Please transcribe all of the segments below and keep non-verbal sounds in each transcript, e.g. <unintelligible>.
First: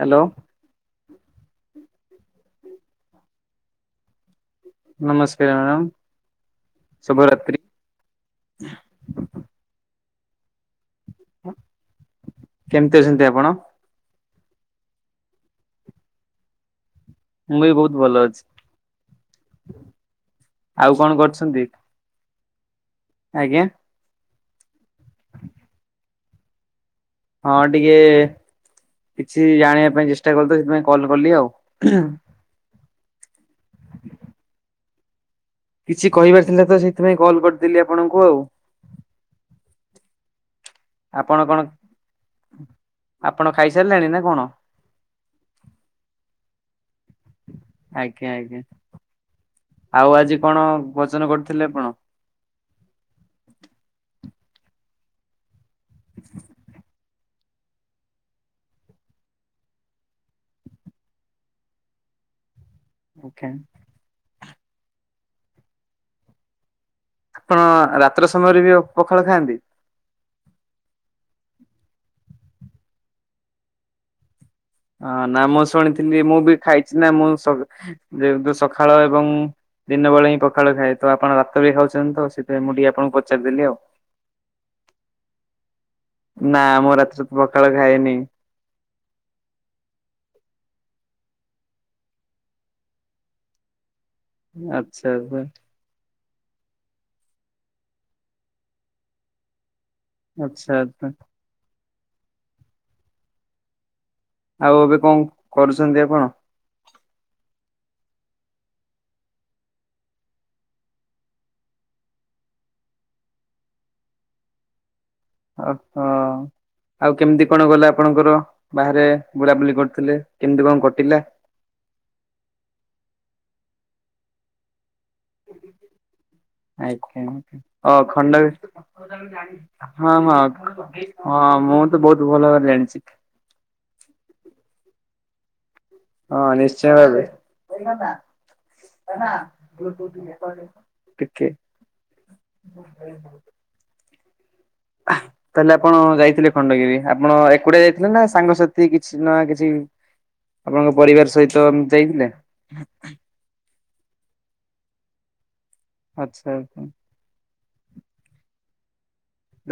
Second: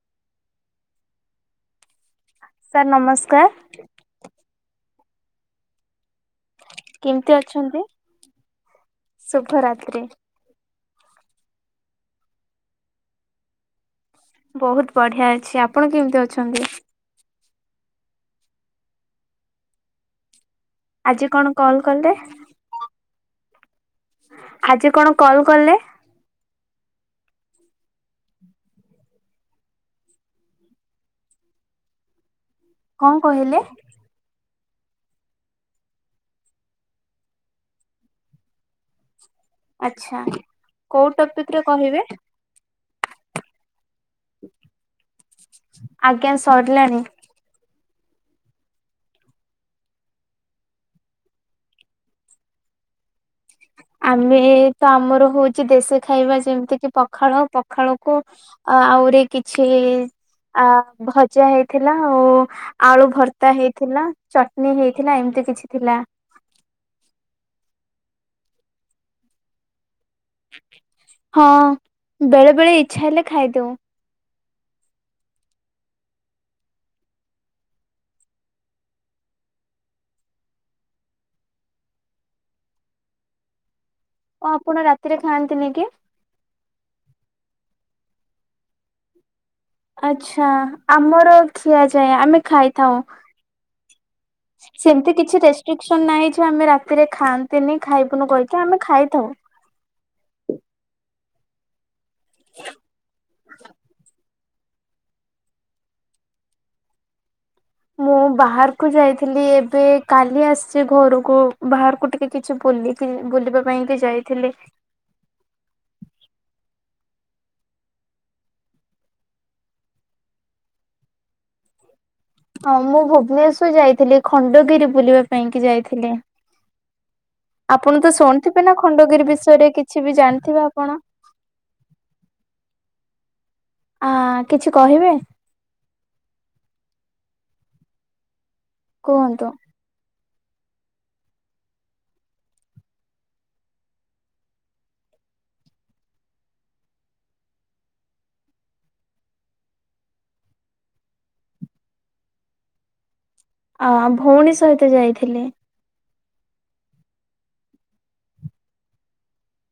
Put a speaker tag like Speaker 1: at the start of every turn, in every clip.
Speaker 1: Hello.
Speaker 2: Sir ନମସ୍କାର।
Speaker 1: ନମସ୍କାର madam.
Speaker 2: କେମିତି ଅଛନ୍ତି? ଶୁଭରାତ୍ରି।
Speaker 1: କେମିତି ଅଛନ୍ତି ଆପଣ?
Speaker 2: ବହୁତ ବଢିଆ ଅଛି, ଆପଣ କେମିତି ଅଛନ୍ତି?
Speaker 1: ମୁଁ ବି ବହୁତ ଭଲ ଅଛି। ଆଉ
Speaker 2: ଆଜି କଣ
Speaker 1: କରୁଛନ୍ତି
Speaker 2: କଲ୍ କଲେ?
Speaker 1: ଆଜ୍ଞା
Speaker 2: ଆଜି କଣ କଲ୍ କଲେ।
Speaker 1: ହଁ ଟିକେ କିଛି ଜାଣିବା ପାଇଁ ଚେଷ୍ଟା କରୁଥିଲି ସେଥିପାଇଁ କଲ କଲି ଆଉ।
Speaker 2: କଣ କହିଲେ?
Speaker 1: କିଛି କହିବାର ଥିଲା ତ ସେଇଥିପାଇଁ କଲ କରିଥିଲି ଆପଣଙ୍କୁ ଆଉ।
Speaker 2: ଆଚ୍ଛା। କୋଉ
Speaker 1: ଆପଣ
Speaker 2: ଟପିକ୍ ରେ
Speaker 1: କଣ
Speaker 2: କହିବେ?
Speaker 1: ଆପଣ ଖାଇସାରିଲେଣି ନା କଣ?
Speaker 2: ଆଜ୍ଞା ସରିଲାଣି।
Speaker 1: ଆଜ୍ଞା ଆଜ୍ଞା ଆଉ ଆଜି କଣ ଭୋଜନ କରିଥିଲେ ଆପଣ?
Speaker 2: ଆମେ ତ ଆମର ହେଉଛି ଦେଶୀ ଖାଇବା ଯେମିତି କିି ପଖାଳ ପଖାଳ କୁ ଆଉରି କିଛି ଆ ଭଜା ହେଇଥିଲା ଆଉ ଆଳୁଭର୍ତ୍ତା ହେଇଥିଲା ଚଟନୀ ହେଇଥିଲା ଏମିତି କିଛି ଥିଲା।
Speaker 1: ଅହଂ ରାତ୍ର ସମୟରେ ବି ପଖାଳ ଖାଆନ୍ତି?
Speaker 2: ହଁ ବେଳେ ବେଳେ ଇଛା ହେଲେ ଖାଇଦଉ।
Speaker 1: ହଁ ନା ମୁଁ ଶୁଣିଥିଲି ମୁଁ ବି ଖାଇଛି ନା ମୁଁ ଯେହେତୁ ସକାଳ ଏବଂ ଦିନବେେଳେ ହିଁ ପଖାଳ ଖାଏ, ତ ଆପଣ ରାତିରେ ଖାଉଛନ୍ତି ତ ସେଥିପାଇଁ ମୁଁ ଟିକେ ଆପଣଙ୍କୁ ପଚାରିଦେଲି ଆଉ।
Speaker 2: ଓ ଆପଣ ରାତିରେ ଖାଆନ୍ତିନି କି?
Speaker 1: ନା ମୁଁ ରାତିରେ ତ ପଖାଳ ଖାଏନି।
Speaker 2: ଆଚ୍ଛା ଆମର ଖିଆ ଯାଏ, ଆମେ ଖାଇଥାଉ।
Speaker 1: ଆଚ୍ଛା
Speaker 2: ସେମିତି କିଛି
Speaker 1: ଆଚ୍ଛା
Speaker 2: ରେସ୍ ଟ୍ରିକସନ୍ ନାହିଁ ଯେ ଆମେ ରାତିରେ ଖାଆନ୍ତିନି, ଖାଇବୁନୁ କହିକି, ଆମେ ଖାଇଥାଉ।
Speaker 1: ଆଚ୍ଛା, ତ ଆଉ ଏବେ କଣ କରୁଛନ୍ତି ଆପଣ?
Speaker 2: ମୁଁ ବାହାରକୁ ଯାଇଥିଲି ଏବେ କାଲି ଆସିଛି ଘରକୁ। ବାହାରକୁ ଟିକେ କିଛି ବୁଲିକି ବୁଲିବା ପାଇଁ କି ଯାଇଥିଲି।
Speaker 1: ଆଚ୍ଛା। ଆଉ କେମିତି କଣ ଗଲା ଆପଣଙ୍କର ବାହାରେ ବୁଲାବୁଲି କରିଥିଲେ କେମିତି କଣ କଟିଲା?
Speaker 2: ହଁ ମୁଁ ଭୁବନେଶ୍ଵର ଯାଇଥିଲି ଖଣ୍ଡଗିରି ବୁଲିବା ପାଇଁ କି ଯାଇଥିଲି।
Speaker 1: ଆଜ୍ଞା
Speaker 2: ଆପଣ
Speaker 1: ଓ,
Speaker 2: ତ ଶୁଣିଥିବେ
Speaker 1: ଖଣ୍ଡଗିରି,
Speaker 2: ନା ଖଣ୍ଡଗିରି ବିଷୟରେ କିଛି ବି
Speaker 1: ହଁ,
Speaker 2: ଜାଣିଥିବେ
Speaker 1: ହଁ।
Speaker 2: ଆପଣ?
Speaker 1: ହଁ ମୁଁ ତ ବହୁତ ଭଲ ଭାବରେ ଜାଣିଚି।
Speaker 2: ଆ, କିଛି କହିବେ?
Speaker 1: ହଁ ନିଶ୍ଚୟ ଭାବେ।
Speaker 2: କୁହନ୍ତୁ
Speaker 1: ଟିକେ ଆଃ, ତାହେଲେ ଆପଣ ଯାଇଥିଲେ ଖଣ୍ଡଗିରି? ଆପଣ ଏକୁଟିଆ ଯାଇଥିଲେ ନା ସାଙ୍ଗସାଥି କିଛି ନା କିଛି ଆପଣଙ୍କ ପରିବାର ସହିତ ଯାଇଥିଲେ?
Speaker 2: ଅ, ଭଉଣୀ ସହିତ ଯାଇଥିଲି।
Speaker 1: ଆଚ୍ଛା <inaudible>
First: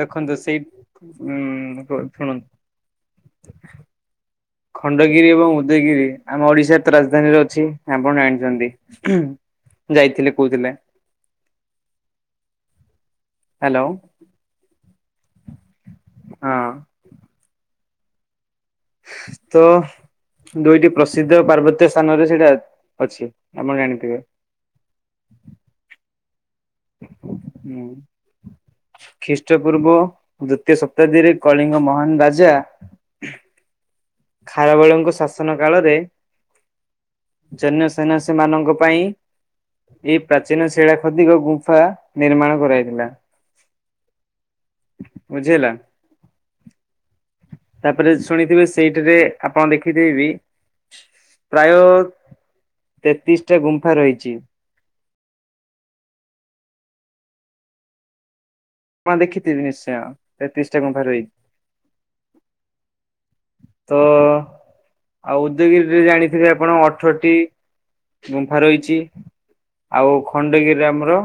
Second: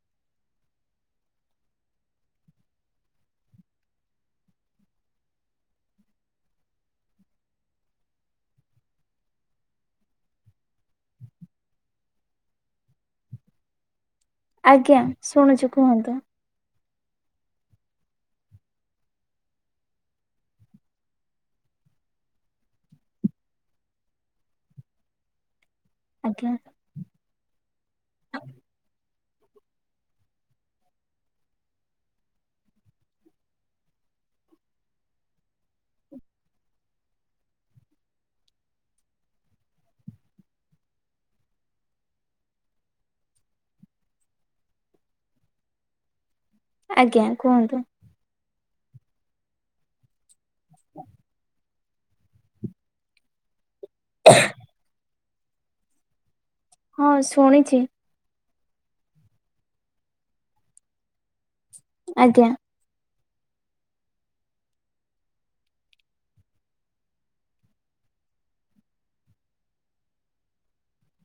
Speaker 1: ଦେଖନ୍ତୁ ସେଇ ଉଁ, କ-ଶୁଣ ଖଣ୍ଡଗିରି ଏବଂ ଉଦୟଗିରି ଆମ ଓଡ଼ିଶାର ତ ରାଜଧାନୀରେ ଅଛି, ଆପଣ ଜାଣିଛନ୍ତି। ଯାଇଥିଲେ କହୁଥିଲେ। ହେଲୋ।
Speaker 2: ଆଜ୍ଞା ଶୁଣୁଛୁ କୁହନ୍ତୁ।
Speaker 1: ହଁ। ତ ଦୁଇଟି ପ୍ରସିଦ୍ଧ ପାର୍ବତ୍ୟ ସ୍ଥାନରେ ସେଇଟା ଅଛି ଆପଣ ଜାଣିଥିବେ।
Speaker 2: ଆଜ୍ଞା।
Speaker 1: ହୁଁ। ଖ୍ରୀଷ୍ଟପୂର୍ବ ଦ୍ଵିତୀୟ ଶତାବ୍ଦୀରେ କଳିଙ୍ଗ ମହାନ ରାଜା ଖାରବେଳଙ୍କ ଶାସନ କାଳରେ ଜୈନ୍ୟସନ୍ନ୍ୟାସୀମାନଙ୍କ ପାଇଁ ଏଇ ପ୍ରାଚୀନ ଶିଳା ଖଦିକ ଗୁମ୍ଫା ନିର୍ମାଣ କରାଯାଇଥିଲା। ବୁଝି ହେଲା?
Speaker 2: ଆଜ୍ଞା କୁହନ୍ତୁ।
Speaker 1: ତାପରେ ଶୁଣିଥିବେ ସେଇଠିରେ ଆପଣ ଦେଖିଥିବେବି ପ୍ରାୟ ତେତିଶ ଟା ଗୁମ୍ଫା ରହିଚି।
Speaker 2: ହଁ ଶୁଣିଛି।
Speaker 1: ହଁ ଦେଖିଥିବେ ନିଶ୍ଚୟ ତେତିଶ ଟା ଗୁମ୍ଫା ରଇ
Speaker 2: ଆଜ୍ଞା।
Speaker 1: ତ ଆଉ ଉଦୟଗିରିରେ ଜାଣିଥିବେ ଆପଣ ଅଠରଟି ଗୁମ୍ଫା ରହିଛି। ଆଉ ଖଣ୍ଡଗିରିରେ ଆମର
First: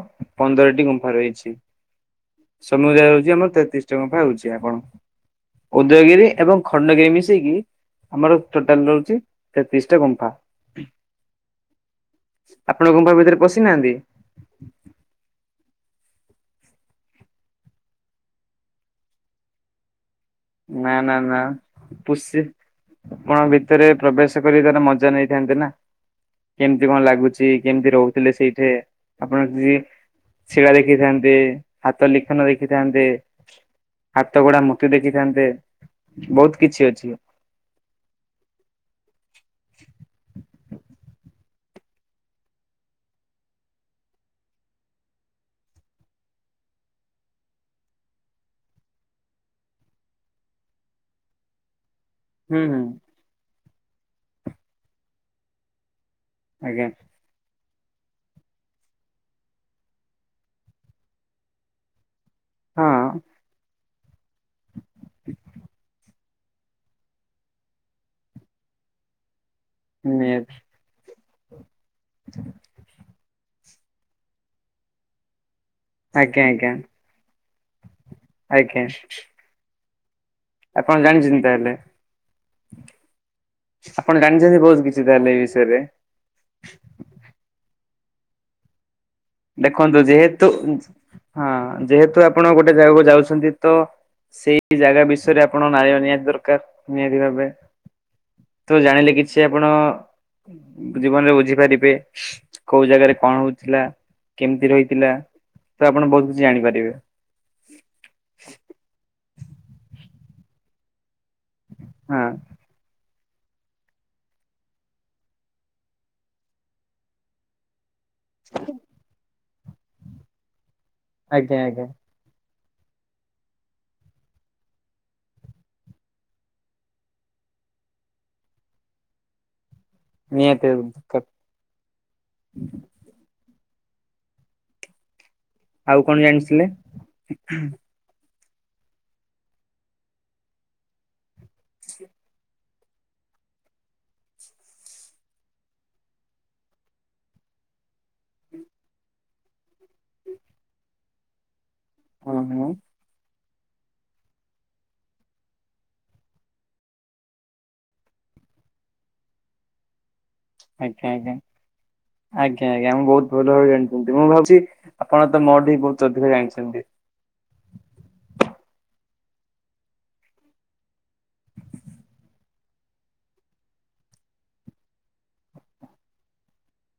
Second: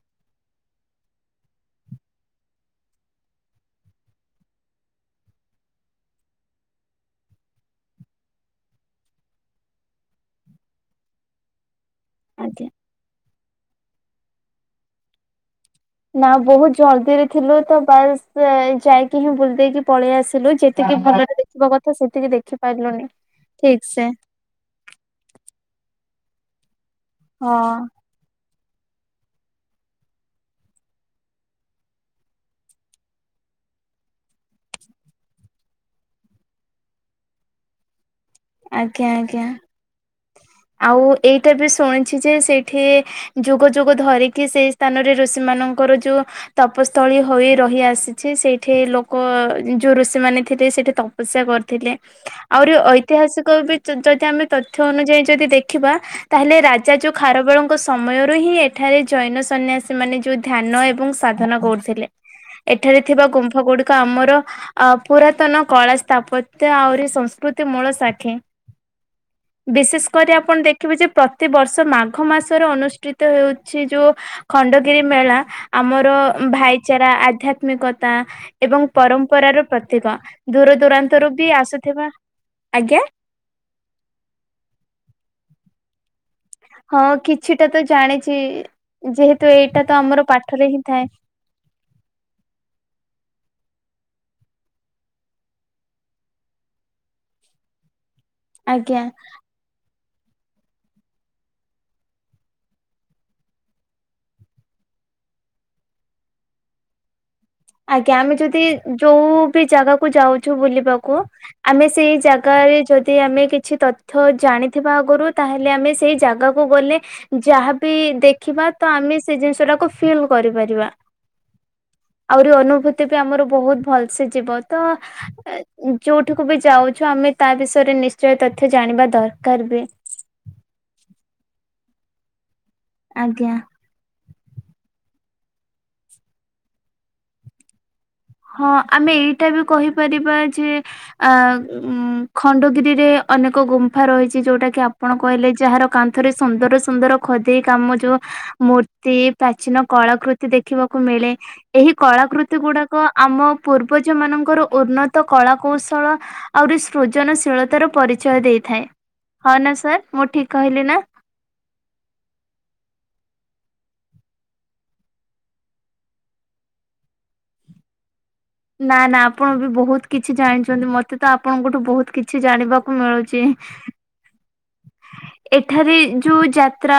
Speaker 1: ପନ୍ଦରଟି ଗୁମ୍ଫା ରହିଛି। ସମୁଦାୟ ହଉଛି ଆମର ତେତିଶ ଗୁମ୍ଫା ହଉଛି ଆପଣ ଉଦୟଗିରି ଏବଂ ଖଣ୍ଡଗିରି ମିଶେଇକି ଆମର ଟୋଟାଲ ରହୁଛି ତେତିଶଟା ଗୁମ୍ଫା।
Speaker 2: ଆଜ୍ଞା।
Speaker 1: ଆପଣ ଗୁମ୍ଫା ଭିତରେ ପଶିନାହାନ୍ତି।
Speaker 2: ନା ବହୁତ ଜଲଦି ରେ ଥିଲୁ ତ ବାସ୍ ଅ ଯାଇକି ହିଁ ବୁଲି ଦେଇକି ପଳେଇ ଆସିଲୁ
Speaker 1: ନା
Speaker 2: ଯେତିକି
Speaker 1: ନା ନା
Speaker 2: ଭଲରେ ଦେଖିବା କଥା ସେତିକି
Speaker 1: ପୁଷି
Speaker 2: ଦେଖି ପାରିଲୁନି ଠିକ ସେ।
Speaker 1: ଚାଷ କରିବାର ମଜା ନେଇଥାନ୍ତେ ନା। କେମିତି କଣ ଲାଗୁଛି
Speaker 2: ହଁ
Speaker 1: କେମିତି ରହୁ ଥିଲେ ସେଇଠେ, ଆପଣ <unintelligible> ଶିବା ଦେଖିଥାନ୍ତେ, ହାତ ଲିଖନ ଦେଖିଥାନ୍ତେ। ହାତ ଗଢ଼ା ମୂର୍ତ୍ତି ଦେଖିଥାନ୍ତେ ବହୁତ କିଛି ଅଛି।
Speaker 2: ଆଜ୍ଞା ଆଜ୍ଞା। ଆଉ ଏଇଟା ବି ଶୁଣିଛି ଯେ ସେଇଠି ଯୁଗ ଯୁଗ ଧରିକି ସେଇ ସ୍ଥାନରେ ଋଷି ମାନଙ୍କର ଯୋଉ ତପସ୍ଥଳୀ ହୋଇ ରହି ଆସିଛି ସେଇଠି ଲୋକ ଯୋଉ ଋଷିମାନେ ଥିଲେ ସେଠି ତପ ପସ୍ୟା କରିଥିଲେ।
Speaker 1: ହୁଁ
Speaker 2: ଆହୁରି
Speaker 1: ହୁଁ
Speaker 2: ଐତିହାସିକ ବି ଯ ଯଦି ଆମେ ତଥ୍ୟ ଅନୁଯାୟୀ ଯଦି ଦେଖିବା ତାହେଲେ
Speaker 1: ଆଜ୍ଞା
Speaker 2: ରାଜା ଯୋ ଖାରବେଳଙ୍କ ସମୟରୁ ହିଁ ଏଠାରେ ଜୈନ ସନ୍ନ୍ୟାସୀ ମାନେ ଯୋଉ ଧ୍ୟାନ ଏବଂ ସାଧନା କରୁଥିଲେ। ଏଠାରେ
Speaker 1: ହଁ
Speaker 2: ଥିବା ଗୁମ୍ଫ ଗୁଡିକ ଆମର ଅ ପୁରାତନ କଳା ସ୍ଥାପ ତ୍ୟ ଆହୁରି ସଂସ୍କୃତି ମୂଳ ସାଖି। ବିଶେଷ କରି
Speaker 1: ନିହାତି
Speaker 2: ଆପଣ ଦେଖିବେ ଯେ ପ୍ରତିବର୍ଷ ମାଘ ମାସର ଅନୁଷ୍ଠିତ ହେଉ ଛି ଯୋଉ ଖଣ୍ଡଗିରି ମେଳା ଆମର
Speaker 1: ଆଜ୍ଞା
Speaker 2: ଉଁ
Speaker 1: ଆଜ୍ଞା
Speaker 2: ଭାଇଚାରା ଆଧ୍ୟା ତ୍ମିକତା
Speaker 1: ଆଜ୍ଞା
Speaker 2: ଏବଂ ପରମ୍ପରାର ପ୍ରତୀକ। ଦୂର
Speaker 1: ଆପଣ
Speaker 2: ଦୂରାନ୍ତରୁ
Speaker 1: ଜାଣିଛନ୍ତି
Speaker 2: ବି
Speaker 1: ତାହେଲେ
Speaker 2: ଆସୁଥିବା, ଆଜ୍ଞା।
Speaker 1: ଆପଣ ଜାଣିଛନ୍ତି ବହୁତ କିଛି ତାହେଲେ ଏଇ ବିଷୟରେ।
Speaker 2: ହଁ କିଛିଟା ତ ଜାଣିଛି ଯେହେତୁ ଏଇଟା ତ
Speaker 1: ଦେଖନ୍ତୁ
Speaker 2: ଆମର
Speaker 1: ଯେହେତୁ
Speaker 2: ପାଠରେ ହିଁ ଥାଏ।
Speaker 1: ହଁ ଯେହେତୁ ଆପଣ ଗୋଟେ ଜାଗାକୁ ଯାଉଛନ୍ତି ତ ସେଇ ଟି ଜାଗା ବିଷୟରେ ଆପଣ <unintelligible> ନିହାତି ଦରକାର ନିହାତି ଭାବେ। ତୁ
Speaker 2: ଆଜ୍ଞା
Speaker 1: ଜାଣିଲେ କିଛି ହେ ଆପଣ ଜୀବନରେ ବୁଝିପାରିବେ କୋଉ ଜାଗାରେ କଣ ହଉଥିଲା? କେମିତି ରହିଥିଲା ତ ଆପଣ ବହୁତ କିଛି ଜାଣିପାରିବେ।
Speaker 2: ଆଜ୍ଞା ଆମେ ଯଦି ଯୋଉ ବି ଜାଗାକୁ ଯାଉଛୁ ବୁଲିବାକୁ ଆମେ ସେଇ
Speaker 1: ହଁ
Speaker 2: ଜାଗାରେ ଯଦି ଦି ଆମେ କିଛି ତଥ୍ୟ ଜାଣିଥିବା ଆଗରୁ ତାହେଲେ ଆମେ ସେଇ ଜାଗାକୁ ଗଲେ ଯାହା ବି ଦେଖିବା ତ ଆମେ ସେ ଜିନିଷ ଟାକୁ ଫିଲ୍ କରିପାରିବା।
Speaker 1: ଆଜ୍ଞା ଆଜ୍ଞା।
Speaker 2: ଆହୁରି ଅନୁଭୂତି ବି ଆମର ବହୁତ ଭଲସେ ଯିବ ତ। ଅ ଯୋଉଠିକୁ ବି ଯାଉଛୁ ଆମେ ତା ବିଷୟରେ ନିଶ୍ଚୟ ତଥ୍ୟ ଜାଣିବା ଦରକାର ବି।
Speaker 1: ନିହାତି <unintelligible>
Speaker 2: ଆଜ୍ଞା।
Speaker 1: ଆଉ କଣ ଜାଣିଥିଲେ?
Speaker 2: ହଁ ଆମେ ଏଇଟା ବି କହିପାରିବା ଯେ ଅ ଉଁ ଖଣ୍ଡଗିରିରେ ଅନେକ ଗୁମ୍ଫା ରହିଛି ଯଉଟାକି ଆପଣ କହିଲେ ଯାହାର କାନ୍ଥରେ ସୁନ୍ଦର ସୁନ୍ଦର ଖଦେଇ କାମ ଯଉ ମୂର୍ତ୍ତି ପ୍ରାଚୀନ କଳାକୃତି ଦେଖିବାକୁ ମିଳେ ଏହି
Speaker 1: ହଁ
Speaker 2: କଳାକୃତି
Speaker 1: ହଁ
Speaker 2: ଗୁଡ଼ା କ ଆମ ପୂର୍ବଜ ମାନଙ୍କର ଉର୍ନ୍ନତ କଳା କୌଶଳ ଆହୁରି ସୃଜନଶୀଳତାର ପରିଚୟ ଦେଇଥାଏ। ହଁ ନା ସାର୍ ମୁଁ ଠିକ୍-
Speaker 1: ଆଜ୍ଞା ଆଜ୍ଞା। ଆଜ୍ଞା ଆଜ୍ଞା। ମୁଁ ବହୁତ୍ ଭଲ ଭାବରେ ଜାଣିଚନ୍ତି। ମୁଁ ଭାବୁଚି ଆପଣ ତ ମୋ <unintelligible> ବହୁତ୍ ଅଧିକ ଜାଣିଚନ୍ତି।
Speaker 2: ନା ନା ଆପଣ ବି ବହୁତ୍ କିଛି ଜାଣିଚନ୍ତି ମତେ ତ ଆପଣଙ୍କଠୁ ବହୁତ୍ କିଛି ଜାଣିବାକୁ ମିଳୁଚି। ଏଠାରେ ଯୋଉ ଯାତ୍ରା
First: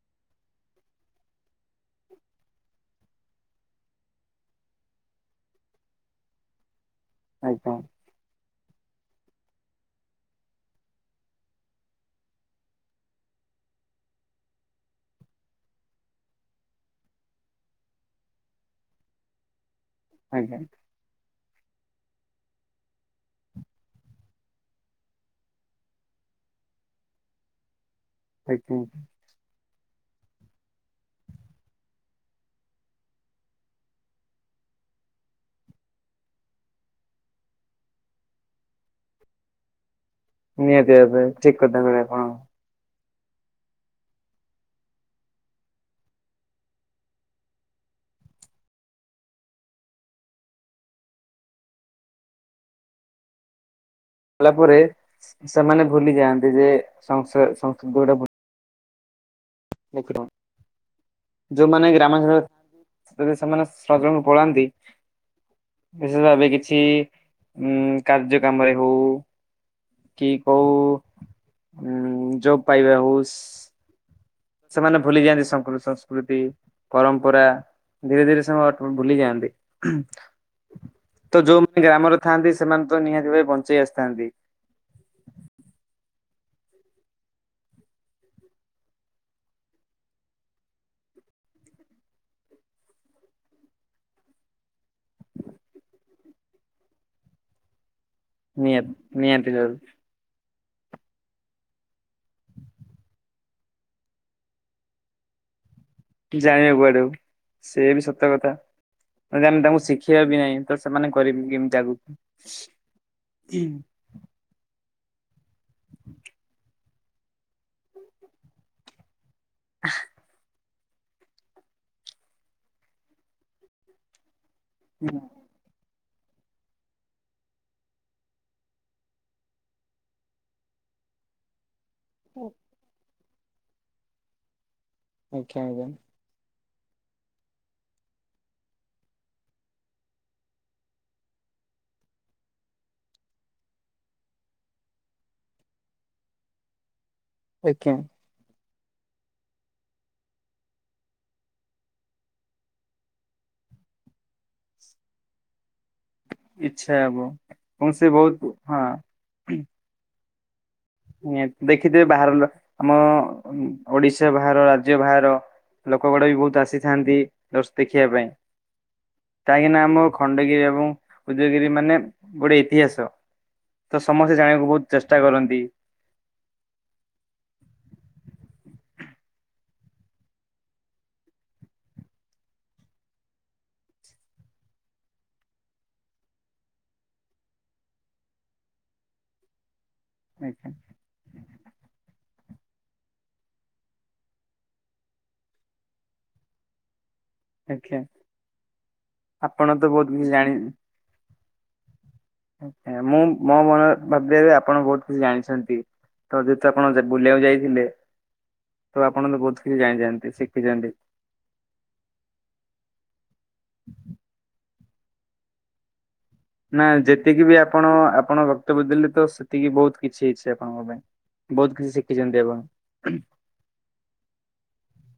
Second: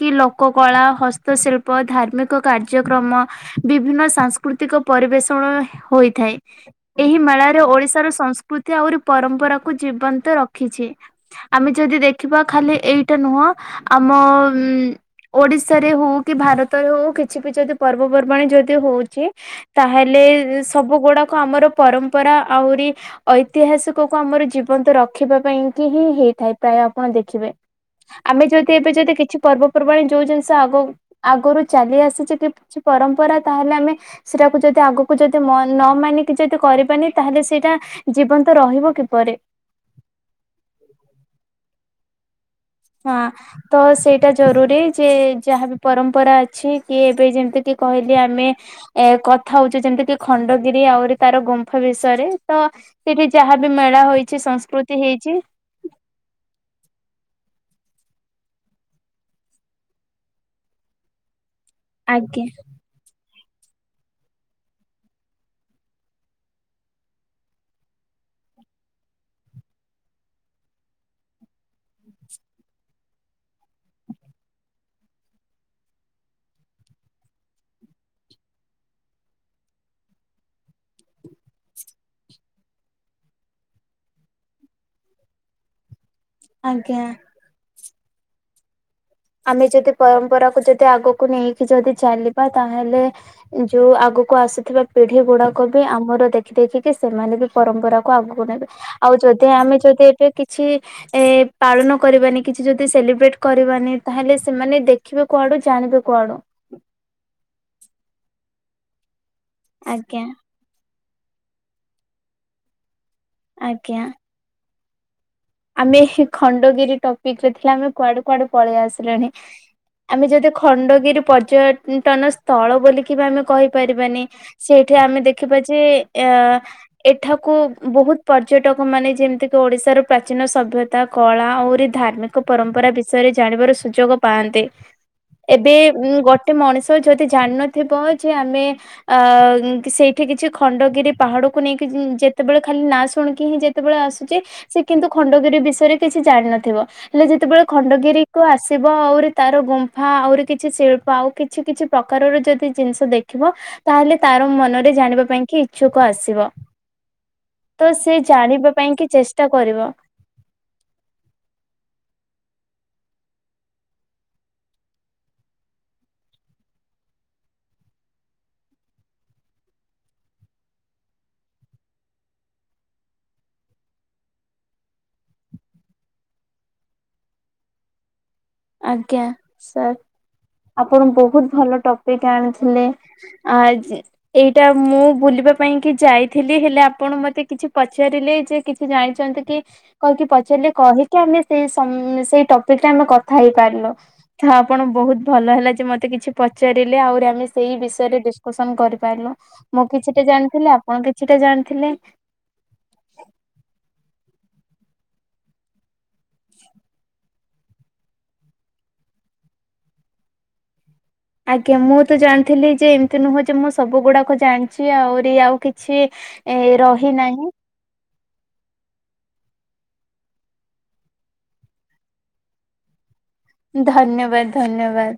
Speaker 2: କି ଲୋକ କଳା ହସ୍ତଶିଳ୍ପ ଧାର୍ମିକ କାର୍ଯ୍ୟକ୍ରମ ବିଭିନ୍ନ ସାଂସ୍କୃତିକ ପରିବେଷଣ ହିଁ ହୋଇଥାଏ। ଏହି ମେଳାରେ
Speaker 1: ଆଜ୍ଞା
Speaker 2: ଓଡି଼ଶାର ସଂସ୍କୃତି ଆଉରି ପରମ୍ପରାକୁୁ ଜୀବନ୍ତ ରଖିଚି ଆମେ ଯଦି ଦେଖିବା ଖାଲି ଏଇଟା ନୁହଁ ଆମ ଉଁ ଓଡି଼ଶାରେ ହୋଉ କି ଭାରତରେ ହୋଉ କିଛି ପି ଯଦି ପର୍ବପର୍ବାଣି ଯଦି ହଉଚି ତାହେଲେ
Speaker 1: ଆଜ୍ଞା
Speaker 2: ସବୁ ଗୁଡ଼ାକ ଆମର ପରମ୍ପରା ଆହୁରି ଐତିହାସିକୁ ଆମର ଜୀବନ୍ତ ରଖିବା ପାଇଁ କିି ହିଁ ହେଇଥାଏ। ପ୍ରାୟେ ଆପଣ ଦେଖିବେ ଆମେ ଯଦି
Speaker 1: ଆଜ୍ଞା।
Speaker 2: ଏବେ ଯଦି କିଛି ପର୍ବପର୍ବାଣି ଯୋଉ ଜିନ୍ଷ ଆଗ ଆଗରୁ ଚାଲି ଆସିଚି କି କିଛି ପରମ୍ପରା ତାହେଲେ ଆମେ ସେଇଟାକୁ ଯଦି ଆଗକୁ ଯଦି ମ ନ ମାନିକି ଯଦି କରିବନି ତାହେଲେ ସେଇଟା ଜୀବନ୍ତ ରହିବ କିପରି।
Speaker 1: ନିଆତି ଭାବେ ଠିକ୍ କଥା କହିଲେ ଆପଣ।
Speaker 2: ହଁ। ତ ସେଇଟା ଜରୁରୀ ଯେ ଯାହା ବି ପରମ୍ପରା ଅଛି କି ଏବେ ଯେମିତି କିି କହିଲି ଆମେ ଏ କଥା ହଉଚେ ଯେମିତି କି ଖଣ୍ଡଗିରି ଆହୁରି ତାର ଗୁମ୍ଫା ବିଷୟରେ ତ ତିରି ଯାହାବି ମେଳା ହୋଇ
Speaker 1: କଲା ପରେ ସ ସେମାନେ ଭୁଲି ଯାଆନ୍ତି ଯେ ସଂସା ସଂସ୍କୃଟା ଭୁ <unintelligible> ଯୋଉମାନେ ଗ୍ରାମାଘର
Speaker 2: ଆଜ୍ଞା
Speaker 1: ଯଦି ସେମାନେ ଶ୍ରଜମ କୁ ପଳାନ୍ତି ବିଶେଷ ଭାବେ କିଛି ଉଁ କାର୍ଯ୍ୟ କାମରେ ହଉ କି କଉ ଉଁ ଜବ୍ ପାଇବା ହଉ ସ୍ ସେମାନେ ଭୁଲି ଯାଆନ୍ତି ସଂକୃ ସଂସ୍କୃତି ପରମ୍ପରା। ଧୀରେ ଧୀରେ ସେମ ଟ୍ ଭୁଲି ଯାଆନ୍ତି। ତ ଯୋଉ ଗ୍ରାମ ରେ ଥାଆନ୍ତି ସେମାନେ ତ ନିହାତି ଭବେ ବଞ୍ଚେଇ ଆସ୍ଥାନ୍ତି।
Speaker 2: ଆଜ୍ଞା। ଆମେ ଚଦି ପରମ୍ପରାକୁ ଯଦି ଆଗକୁ ନେଇକି ଯଦି ଚାଲିବା ତାହେଲେ ଯୋଉ ଆଗକୁ ଆସିଥିବା ପିଢ଼ି ଗୁଡ଼ାକ ବି ଆମର ଦେଖି ଦେଇଖିକି ସେମାନେ ବି ପରମ୍ପରା କୁ ଆଗୁକୁ ନେବେ
Speaker 1: ନିହାତି
Speaker 2: ଆଉ ଯଦି
Speaker 1: ନିହାତି
Speaker 2: ଆମେ
Speaker 1: ଭାବେ
Speaker 2: ଯଦି ଏବେ କିଚ୍ ଛି ଏ ପାଳନ କରିବାନି କିଛି ଯଦି ସେଲିବ୍ରେଟ୍ କରିବାନି ତାହେଲେ ସେମାନେ ଦେଖିବେ କୁଆଡ଼ୁ ଜାଣିବେ କୁଆଡ଼ୁ।
Speaker 1: ଜାଣିବେ କୁଆଡ଼ୁ ସିଏ ବି ସତ କଥା ଜଦି ଆମେ ତାଙ୍କୁ ଶିଖେବା
Speaker 2: ଆଜ୍ଞା
Speaker 1: ବି ନାଇଁ ତ ସେମାନେ କରିବେ କେମିତି ଆଗକୁ।
Speaker 2: ଆଜ୍ଞା। ଆମେ ହି ଖଣ୍ଡଗିରି ଟପିକ୍ ରେ ଥିଲା ଆମେ କୁଆଡ଼ୁ କୁଆଡ଼ୁ ପଳେଇ ଆସିଲେଣି ଆମେ ଯଦି ଖଣ୍ଡଗିରି ପର୍ଯ୍ୟୟଟନ ସ୍ଥଳ ବୋଲିକିବି ଆମେ କହିପାରିବାନି। ସେଇଠି ଆମେ
Speaker 1: ଆଜ୍ଞା
Speaker 2: ଦେଖିବା ଯେ ଏଆ ଏଠାକୁ ବହୁତ୍ ପର୍ଯ୍ୟଟକ ମାନେ ଯେମିତିକି ଓଡ଼ିଶାରୁ ପ୍ରାଚୀନ ସଭ୍ୟତା କଳା ଅଉରି ଧାର୍ମିକ ପରମ୍ପରା ବି ଷୟରେ ଜାଣିବାରୁ ସୁଯୋଗ ପାଆନ୍ତେ
Speaker 1: ଆଜ୍ଞା
Speaker 2: ଏବେ ଉଁ ବଟ୍ ଟେ ମଣିଷ ଯଦି ଜାଣିନଥିବ ଯେ ଆମେ ଆ ଉଁ କି ସେଇଠି କିଛି ଖଣ୍ଡଗିରି ପାହାଡ଼କୁ ନେଇକି ଉଁ ଯେତେବେଳେ ଖାଲି ନାଁ ଶୁଣିକି ହିଁ ଯେ ଯେତେବେଳେ ଆସୁଚେ ସେ କିନ୍ତୁ ଖଣ୍ଡଗିରି ବିଷୟରେ କିଛି ଜାଣିନଥିବ ହେଲେ ଯେତେବେଳେ
Speaker 1: ଆଜ୍ଞା।
Speaker 2: ଖଣ୍ଡଗିରି କୁ ଆସିବ ଆଉରି ତାର ଗୁମ୍ଫା ଆଉରି କିଛି ଶିଳ୍ପ ଆଉ କିଛି କିଛି ପ୍ରକାରର ଯଦି ଜିନିଷ ଦେଖିବ ତାହେଲେ ତାର ମନରେ ଜାଣିବା ପାଇଁ କି ଇଛୁକ ଆସିବ
Speaker 1: ଇଚ୍ଛା ହବ
Speaker 2: ତ
Speaker 1: ଏବଂ
Speaker 2: ସେ
Speaker 1: ବହୁତ
Speaker 2: ଜାଣିବା
Speaker 1: ହଁ
Speaker 2: ପାଇଁ କି ଚେଷ୍ଟା କରିବ।
Speaker 1: ଦେଖିଥିବେ ବାହାର ଆମ ଓଡିଶା ବାହାର ରାଜ୍ୟ ବାହାର ଲୋକ ଗୁଡା ବି ବହୁତ ଆସିଥାନ୍ତି <unintelligible> ଦେଖିବା ପାଇଁ। କାହିଁକିନା ଆମ ଖଣ୍ଡଗିରି ଏବଂ ଉଦୟଗିରି ମାନେ ଗୋଟେ ଇତିହାସ। ତ ସମସ୍ତେ ଜାଣିବାକୁ ବହୁତ ଚେଷ୍ଟା କରନ୍ତି।
Speaker 2: ଆଜ୍ଞା ସାର୍, ଆପଣ ବହୁତ ଭଲ ଟପିକ ଆଣିଥିଲେ। ଆଜ ଏଇଟା ମୁଁ ବୁଲିବା ପାଇଁ କି ଯାଇଥିଲି ହେଲେ ଆପଣ ମତେ କିଛି ପଚାରିଲେ ଯେ କିଛି ଜାଣିଛନ୍ତି କି କହିକି
Speaker 1: ଆଜ୍ଞା
Speaker 2: ପଚାରିଲେ କହିକି ଆମେ ସେ ସେଇ ଟପିକରେ ଆମେ କ ଥାଇ ପାରିଲ ତ ଆପଣ ବହୁତ ଭଲ ହେଲା ଯେ ମତେ କିଛି ପଚାରିଲେ ଆହୁରି ଆମେ ସେଇ
Speaker 1: ଆଜ୍ଞା
Speaker 2: ବିଷୟରେ ଡିସକସନ କରିପାରିଲୁ
Speaker 1: ଆପଣ ତ
Speaker 2: ମୁଁ
Speaker 1: ବହୁତ
Speaker 2: କିଛିଟା
Speaker 1: କିଛି ଜାଣି
Speaker 2: ଜାଣିଥିଲି ଆପଣ କିଛିଟା ଜାଣିଥିଲେ।
Speaker 1: ମୁଁ ମୋ ମନ ଭାବି ଭାବି ଆପଣ ବହୁତ କିଛି ଜାଣିଛନ୍ତି। ତ ଯେହେତୁ ଆପଣ ବୁଲିବାକୁ ଯାଇଥିଲେ ତ ଆପଣ ତ ବହୁତ କିଛି ଜାଣିଯାଆନ୍ତି ଶିଖିଯାଆନ୍ତି।
Speaker 2: ଆଜ୍ଞା ମୁଁ ତ ଜାଣିଥିଲି ଯେ ଏମିତି ନୁହଁ ଯେ ମୁଁ ସବୁ ଗୁଡାକ ଜାଣିଛି ଆହୁରି ଆଉ କିଛି ଏ
Speaker 1: ନା ଯେତିକି
Speaker 2: ରହିନାହିଁ
Speaker 1: ବି ଆପଣ ଆପଣ ବକ୍ତବ୍ୟ ଦେଲେ ତ ସେତିକି ବହୁତ କିଛି ହେଇଛି ଆପଣଙ୍କ ପାଇଁ। ବହୁତ କିଛି ଶିଖିଛନ୍ତି ଆପଣ।
Speaker 2: ଧନ୍ୟବାଦ ଧନ୍ୟବାଦ।